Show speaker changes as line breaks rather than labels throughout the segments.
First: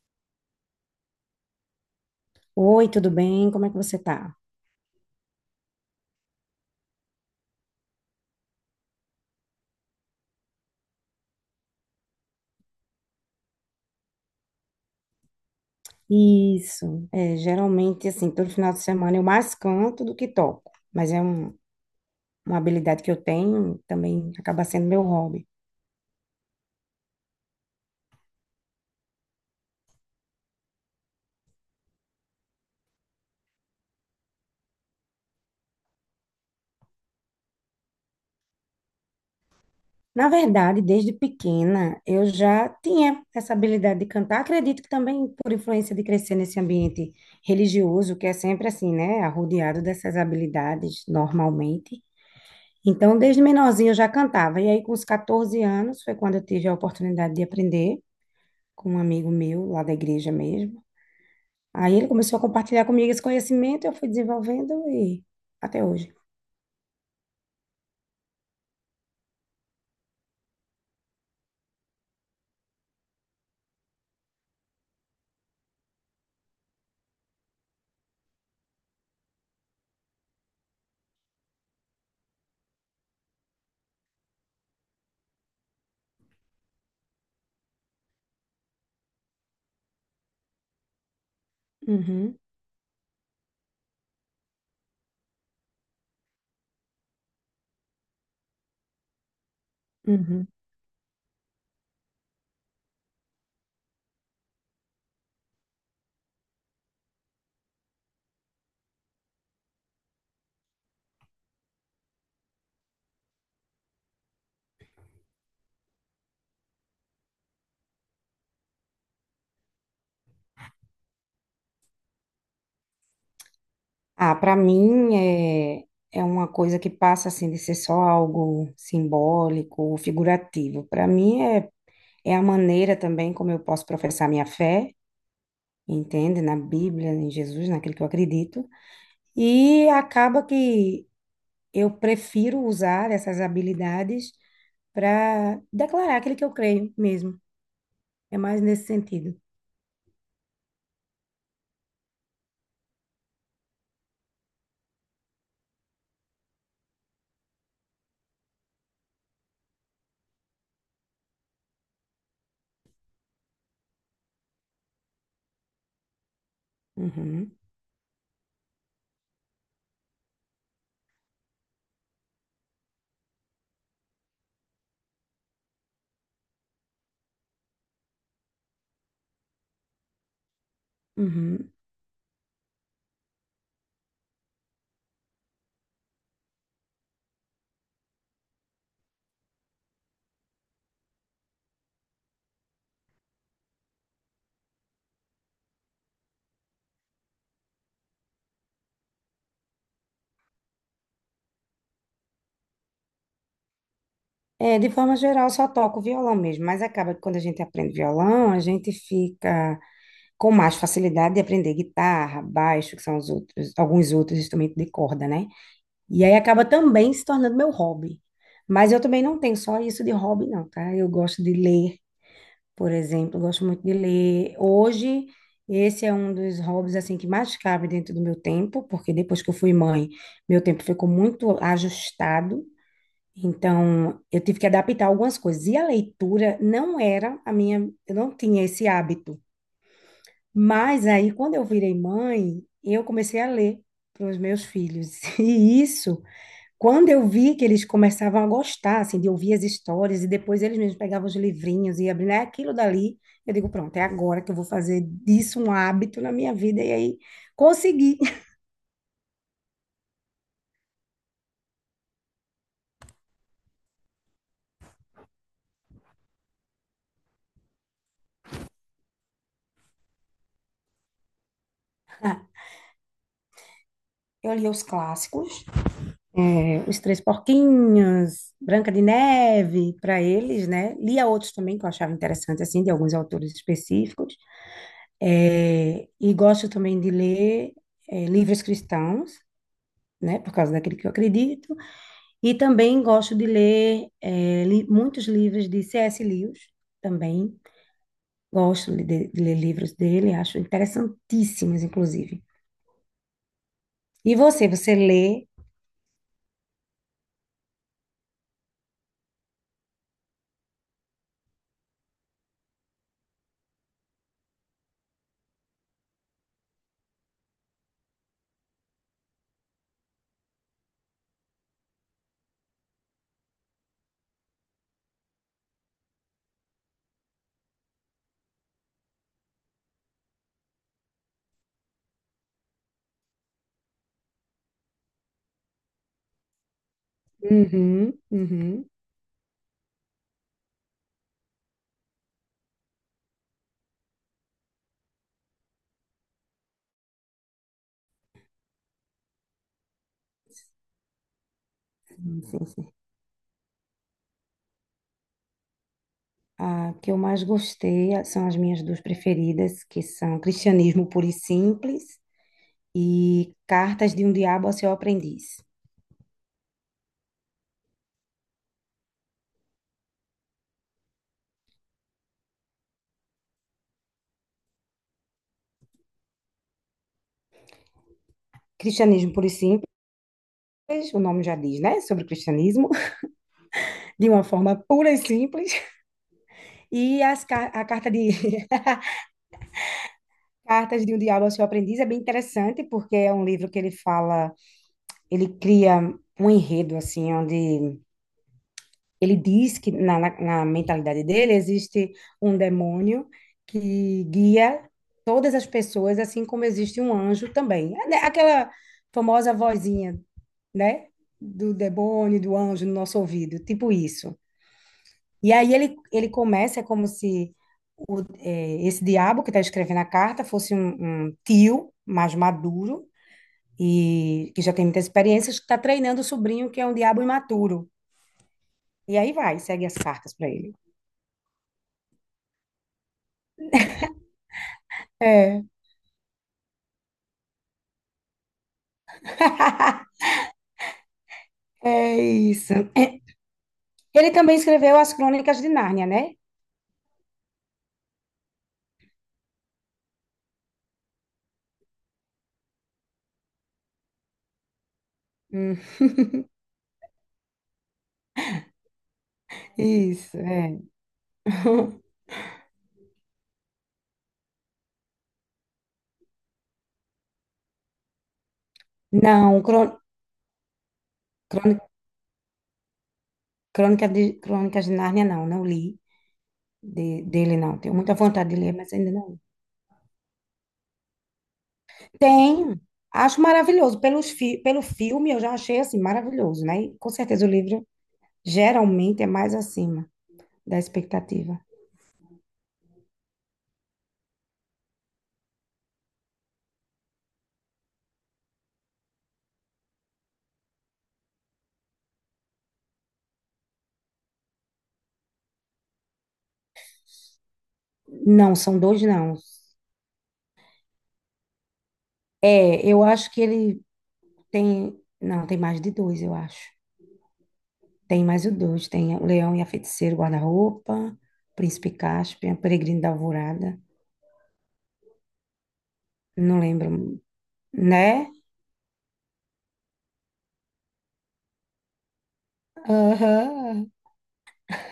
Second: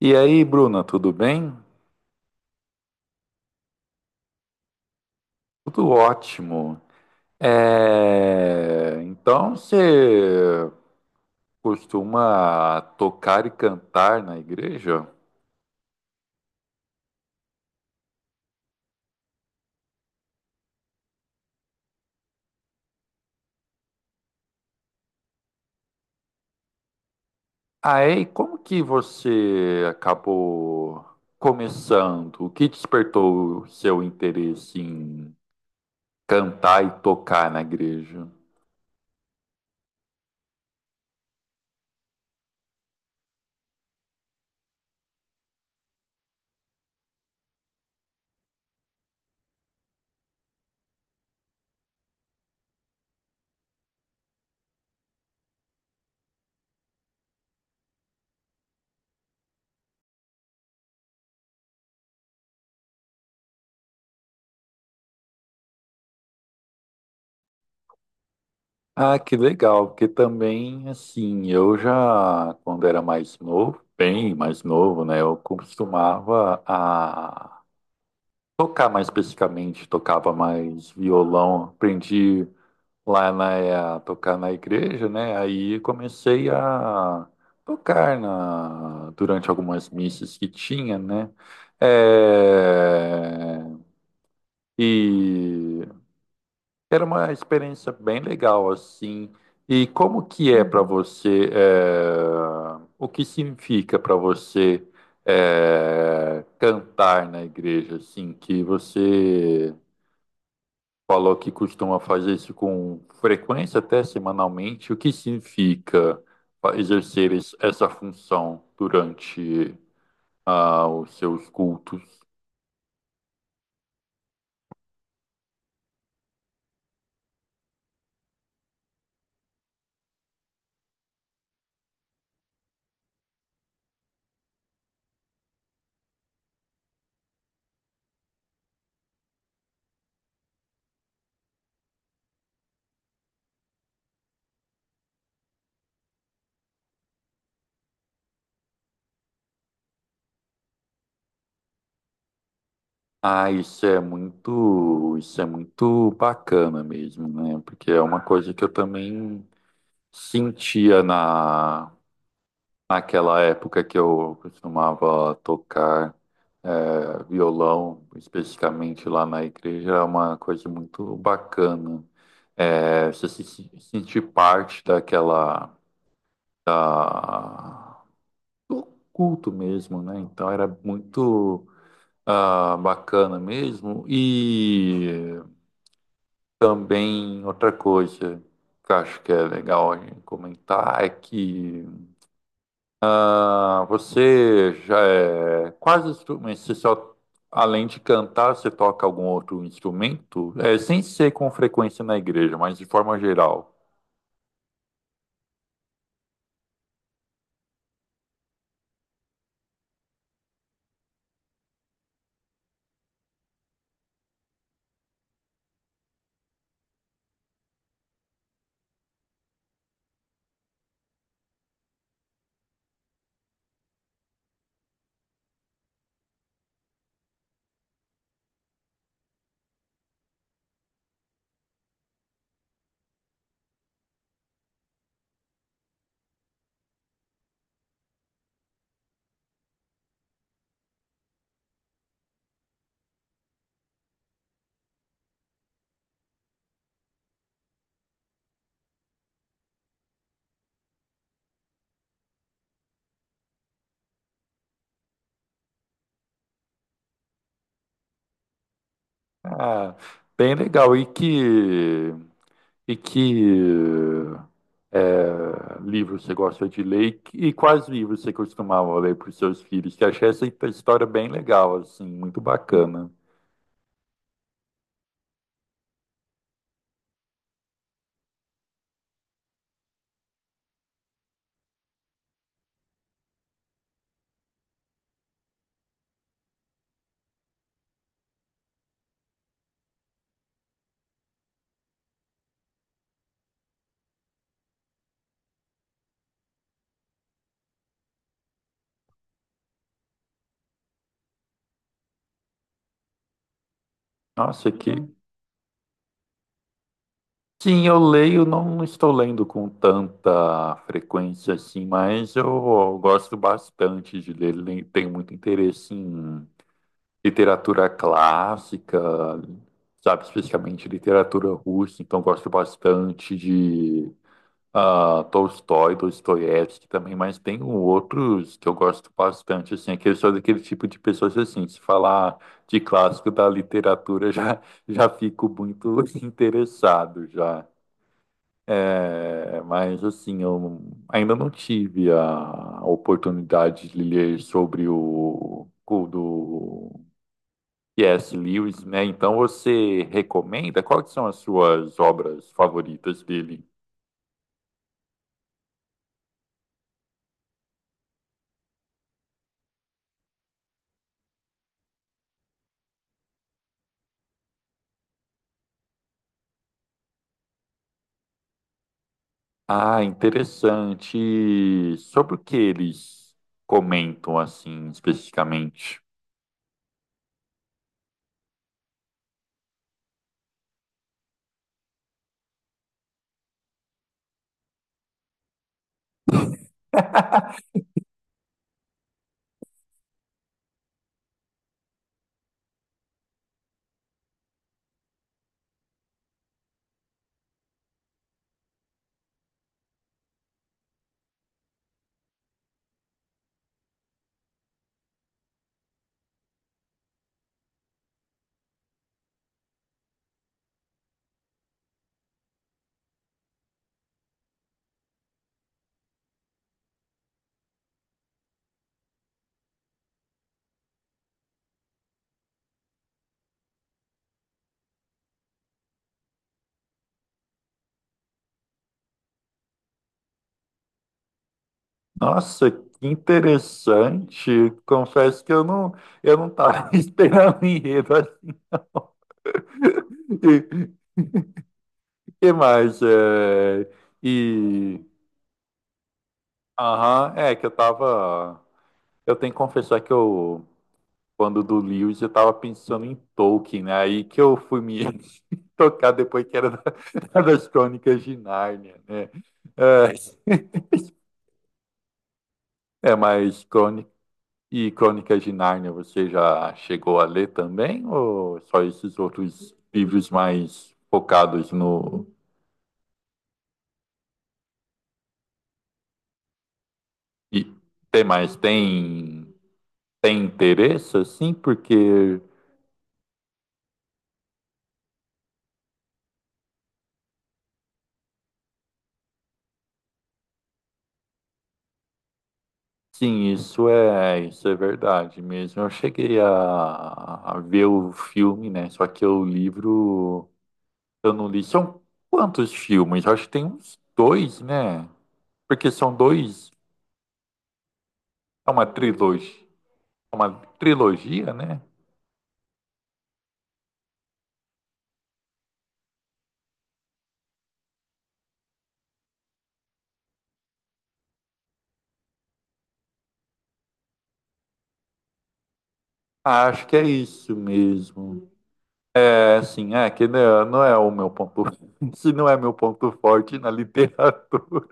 E aí, Bruna, tudo bem?
Oi, tudo bem? Como é que você tá?
Tudo ótimo. Então você costuma tocar e cantar na igreja?
Isso, é, geralmente, assim, todo final de semana eu mais canto do que toco, uma habilidade que eu tenho, também acaba sendo meu hobby.
Ah, é? E como que você acabou começando? O que despertou o seu interesse em cantar e tocar na igreja?
Na verdade, desde pequena, eu já tinha essa habilidade de cantar, acredito que também por influência de crescer nesse ambiente religioso, que é sempre assim, né, arrodeado dessas habilidades, normalmente. Então, desde menorzinha eu já cantava, e aí com os 14 anos foi quando eu tive a oportunidade de aprender, com um amigo meu lá da igreja mesmo. Aí ele começou a compartilhar comigo esse conhecimento, eu fui desenvolvendo e até hoje.
Ah, que legal, porque também, assim, eu já, quando era mais novo, bem mais novo, né, eu costumava a tocar mais especificamente, tocava mais violão. Aprendi a tocar na igreja, né? Aí comecei a durante algumas missas que tinha, né?
Uhum,
É, e era uma experiência bem legal, assim. E como
uhum.
que é para, uhum, você, o que significa para você, cantar na igreja, assim, que você falou que costuma fazer isso com frequência, até semanalmente. O que significa exercer essa função durante, os seus cultos?
Ah, para mim é, é uma coisa que passa assim de ser só algo simbólico ou figurativo. Para mim é, é a maneira também como eu posso professar minha fé, entende? Na Bíblia, em Jesus, naquilo que eu acredito. E acaba que eu prefiro usar essas habilidades para declarar aquilo que eu creio mesmo. É mais nesse sentido.
Ah, isso é muito bacana mesmo, né? Porque é uma coisa que eu também sentia naquela época que eu costumava tocar,
Uhum,
violão, especificamente lá na igreja, é uma coisa muito bacana. É, você se sentir parte da- do culto mesmo, né? Então era muito,
uhum.
bacana mesmo. E também outra coisa que eu acho que é legal a gente comentar é que, ah, você já é quase instrumento. Você só, além de cantar, você toca algum outro instrumento? É, sem ser com frequência na igreja, mas de forma geral.
É, de forma geral, eu só toco violão mesmo, mas acaba que quando a gente aprende violão, a gente fica com mais facilidade de aprender guitarra, baixo, que são os outros, alguns outros instrumentos de corda, né? E aí acaba também se tornando meu hobby. Mas eu também não tenho só isso de hobby, não, tá? Eu gosto de ler, por exemplo, eu gosto muito de ler. Hoje, esse é um dos hobbies, assim, que mais cabe dentro do meu tempo, porque depois que eu fui mãe, meu tempo ficou muito ajustado. Então, eu tive que adaptar algumas coisas. E a leitura não era a minha, eu não tinha esse hábito. Mas aí, quando eu virei mãe, eu comecei a ler para os meus filhos. E isso, quando eu vi que eles começavam a gostar, assim, de ouvir as histórias, e depois eles mesmos pegavam os livrinhos e abriam, é aquilo dali. Eu digo, pronto, é agora que eu vou fazer disso um hábito na minha vida. E aí, consegui.
Ah, bem legal. E que livro você gosta de ler? E quais livros você costumava ler para os seus filhos? Que eu achei essa história bem legal, assim, muito bacana.
Eu li os clássicos, é, Os Três Porquinhos, Branca de Neve, para eles, né? Lia outros também que eu achava interessante, assim, de alguns autores específicos. É, e gosto também de ler é, livros cristãos, né? Por causa daquele que eu acredito. E também gosto de ler muitos livros de C.S. Lewis, também. Gosto de ler livros dele, acho interessantíssimos, inclusive. E você,
Nossa, que,
você lê?
sim, eu leio, não estou lendo com tanta frequência assim, mas eu gosto bastante de ler, tenho muito interesse em literatura clássica, sabe, especialmente literatura russa, então gosto bastante de, Tolstói, Dostoiévski também, mas tem outros que eu gosto bastante, assim, é que eu sou daquele tipo de pessoas assim, se falar de clássico da literatura já, já fico muito interessado já.
Uhum, uhum.
É, mas assim, eu ainda não tive a oportunidade de ler sobre o do C.S. Lewis, né? Então você recomenda? Quais são as suas
Sim,
obras
sim,
favoritas dele?
a que eu mais gostei a- são as minhas duas preferidas, que são Cristianismo Puro e Simples e Cartas de um Diabo a Seu Aprendiz.
Ah, interessante. Sobre o que eles comentam assim especificamente?
Cristianismo Puro e Simples, o nome já diz, né? Sobre o cristianismo, de uma forma pura e simples. A carta de Cartas de um Diabo a Seu Aprendiz é bem interessante, porque é um livro que ele fala, ele cria um enredo, assim, onde ele diz que na mentalidade dele existe um demônio que guia todas as pessoas, assim como existe um anjo também. É, né, aquela famosa vozinha, né? Do demônio, do anjo no nosso ouvido, tipo isso. E aí ele começa, é como se esse diabo que está escrevendo a carta fosse um tio mais maduro e que já tem muitas experiências, que está treinando o sobrinho, que é um diabo imaturo. E aí vai, segue as cartas para ele.
Nossa, que interessante. Confesso que
É.
eu não estava esperando o enredo assim.
É
Que
isso.
mais? É...
Ele também escreveu
E.
as Crônicas de Nárnia, né?
Aham, é que eu tava. Eu tenho que confessar que eu, quando do Lewis, eu tava pensando em Tolkien, né? Aí que eu fui me
Hum,
tocar depois que era das Crônicas de Nárnia, né? É,
isso, é.
é, mas Crônicas de Nárnia, você já chegou a ler também? Ou só esses
Não,
outros
crô-
livros mais focados
crôni-
no.
crônica de, Crônicas de Nárnia não, não li de- dele
E
não. Tenho muita
tem
vontade
mais?
de ler, mas ainda não li.
Tem, tem interesse, assim? Porque.
Tem, acho maravilhoso. Pelo filme eu já achei assim maravilhoso, né? E, com certeza o livro geralmente é mais acima da expectativa.
Sim, isso é verdade mesmo. Eu cheguei a ver o filme, né? Só que o livro eu não li. São quantos filmes? Eu acho que tem uns dois, né? Porque são dois,
Não,
é
são dois não.
uma trilogia, né?
É, eu acho que não, tem mais de dois, eu acho. Tem mais o dois, tem o Leão e a Feiticeira, o Guarda-Roupa, Príncipe Caspian, o Peregrino da Alvorada, não
Ah, acho que é
lembro,
isso
né?
mesmo. É, assim, é que não é, não é o meu ponto, se não é meu ponto forte na
Aham.
literatura.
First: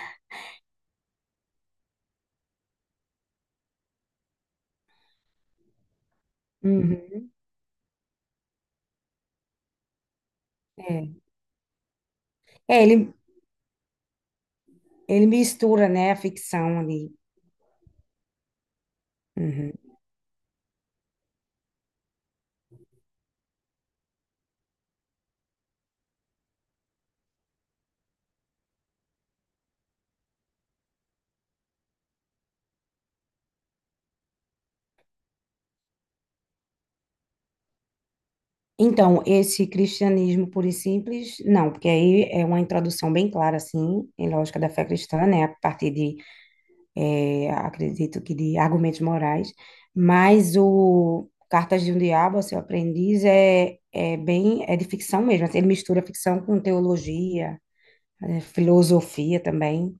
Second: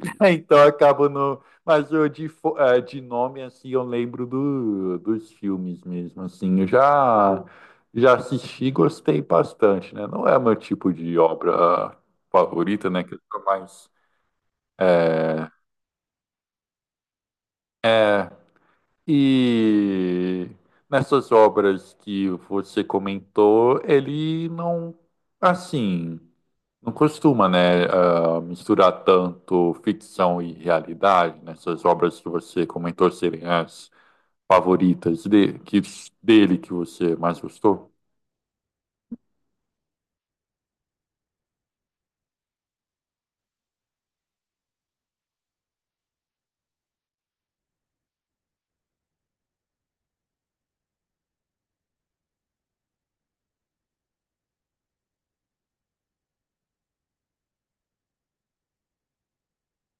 É, então eu acabo no. Mas eu de nome, assim, eu lembro do, dos filmes mesmo, assim. Eu
Uhum,
já, já assisti e gostei bastante, né? Não é meu tipo
é.
de obra
É,
favorita, né?
ele,
Que eu sou mais.
ele
eh,
mistura, né, a ficção ali.
é,
Uhum.
e nessas obras que você comentou, ele não. Assim. Não costuma, né, misturar tanto ficção e realidade nessas obras que você comentou serem as favoritas de, que, dele que você mais gostou.
Então, esse cristianismo puro e simples, não, porque aí é uma introdução bem clara, assim, em lógica da fé cristã, né, a partir de acredito que de argumentos morais, mas o Cartas de um Diabo, Seu Aprendiz, é, é bem, é de ficção mesmo, assim, ele mistura ficção com teologia, é, filosofia também.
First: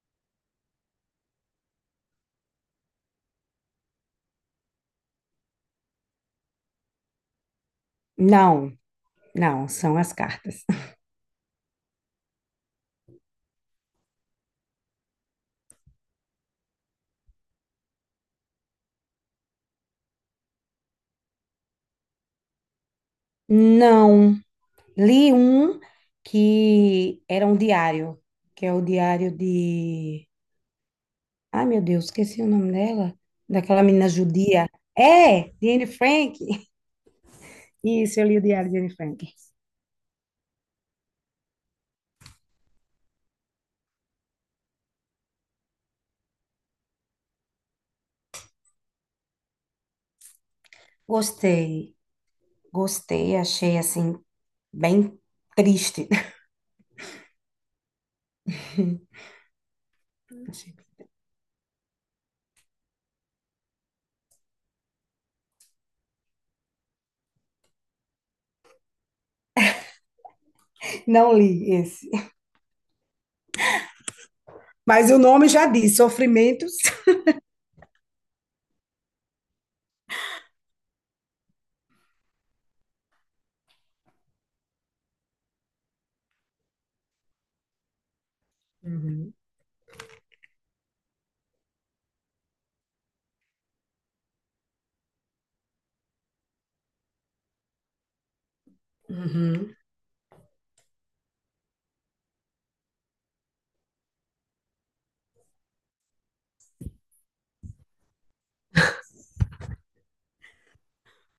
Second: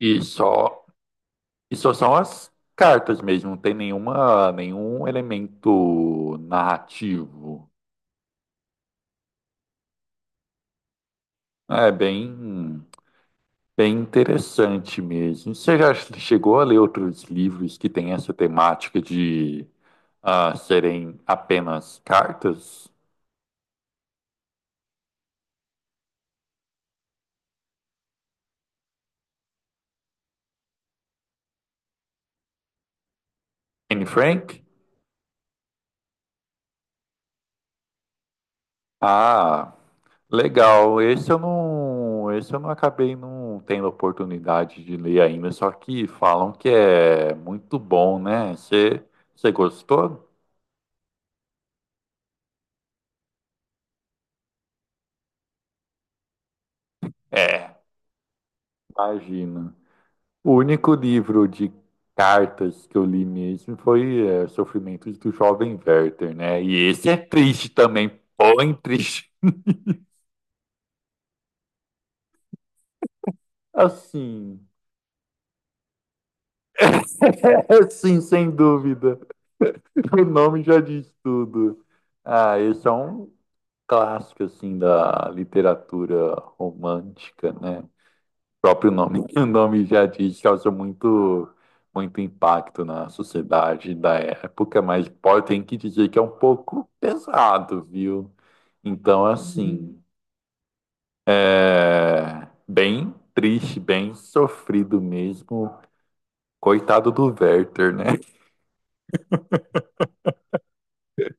E só, e só são as cartas mesmo, não tem nenhuma, nenhum elemento narrativo.
Não, não, são as cartas.
É bem interessante mesmo. Você já chegou a ler outros livros que têm essa temática de, serem apenas cartas?
Não, li um que era um diário, que é o diário de... Ai, meu Deus, esqueci o nome dela, daquela
Anne
menina
Frank?
judia. É, de Anne Frank. Isso, eu li o diário de Anne Frank.
Ah, legal. Esse eu não acabei não tendo oportunidade de ler ainda, só que falam que é muito bom, né? Você gostou?
Gostei. Gostei, achei assim, bem triste.
É. Imagina. O único livro de cartas que eu li mesmo foi, Sofrimentos do Jovem Werther, né? E esse é triste também, bom triste.
Não li esse.
Assim,
Mas o nome já diz, Sofrimentos.
sim, sem dúvida. O nome já diz tudo. Ah, esse é um clássico assim da literatura romântica, né? O próprio nome,
Uhum.
o nome já diz, causa muito impacto na sociedade da época, mas pode tem que dizer que é um pouco pesado, viu? Então,
Uhum.
assim, é bem triste, bem sofrido mesmo. Coitado do Werther, né?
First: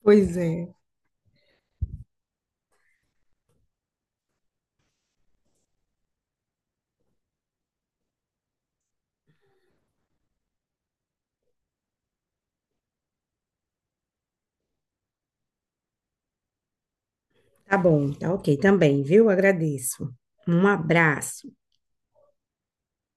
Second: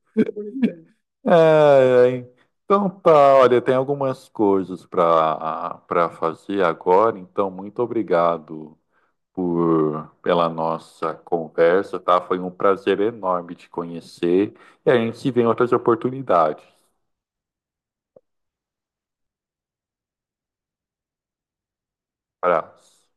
Pois é.
É, é, então tá, olha, tem algumas coisas para fazer agora, então muito obrigado por pela nossa conversa, tá? Foi um prazer enorme te conhecer e a gente se vê em outras oportunidades.
Tá bom, tá ok também, viu? Agradeço. Um abraço.
Abraço.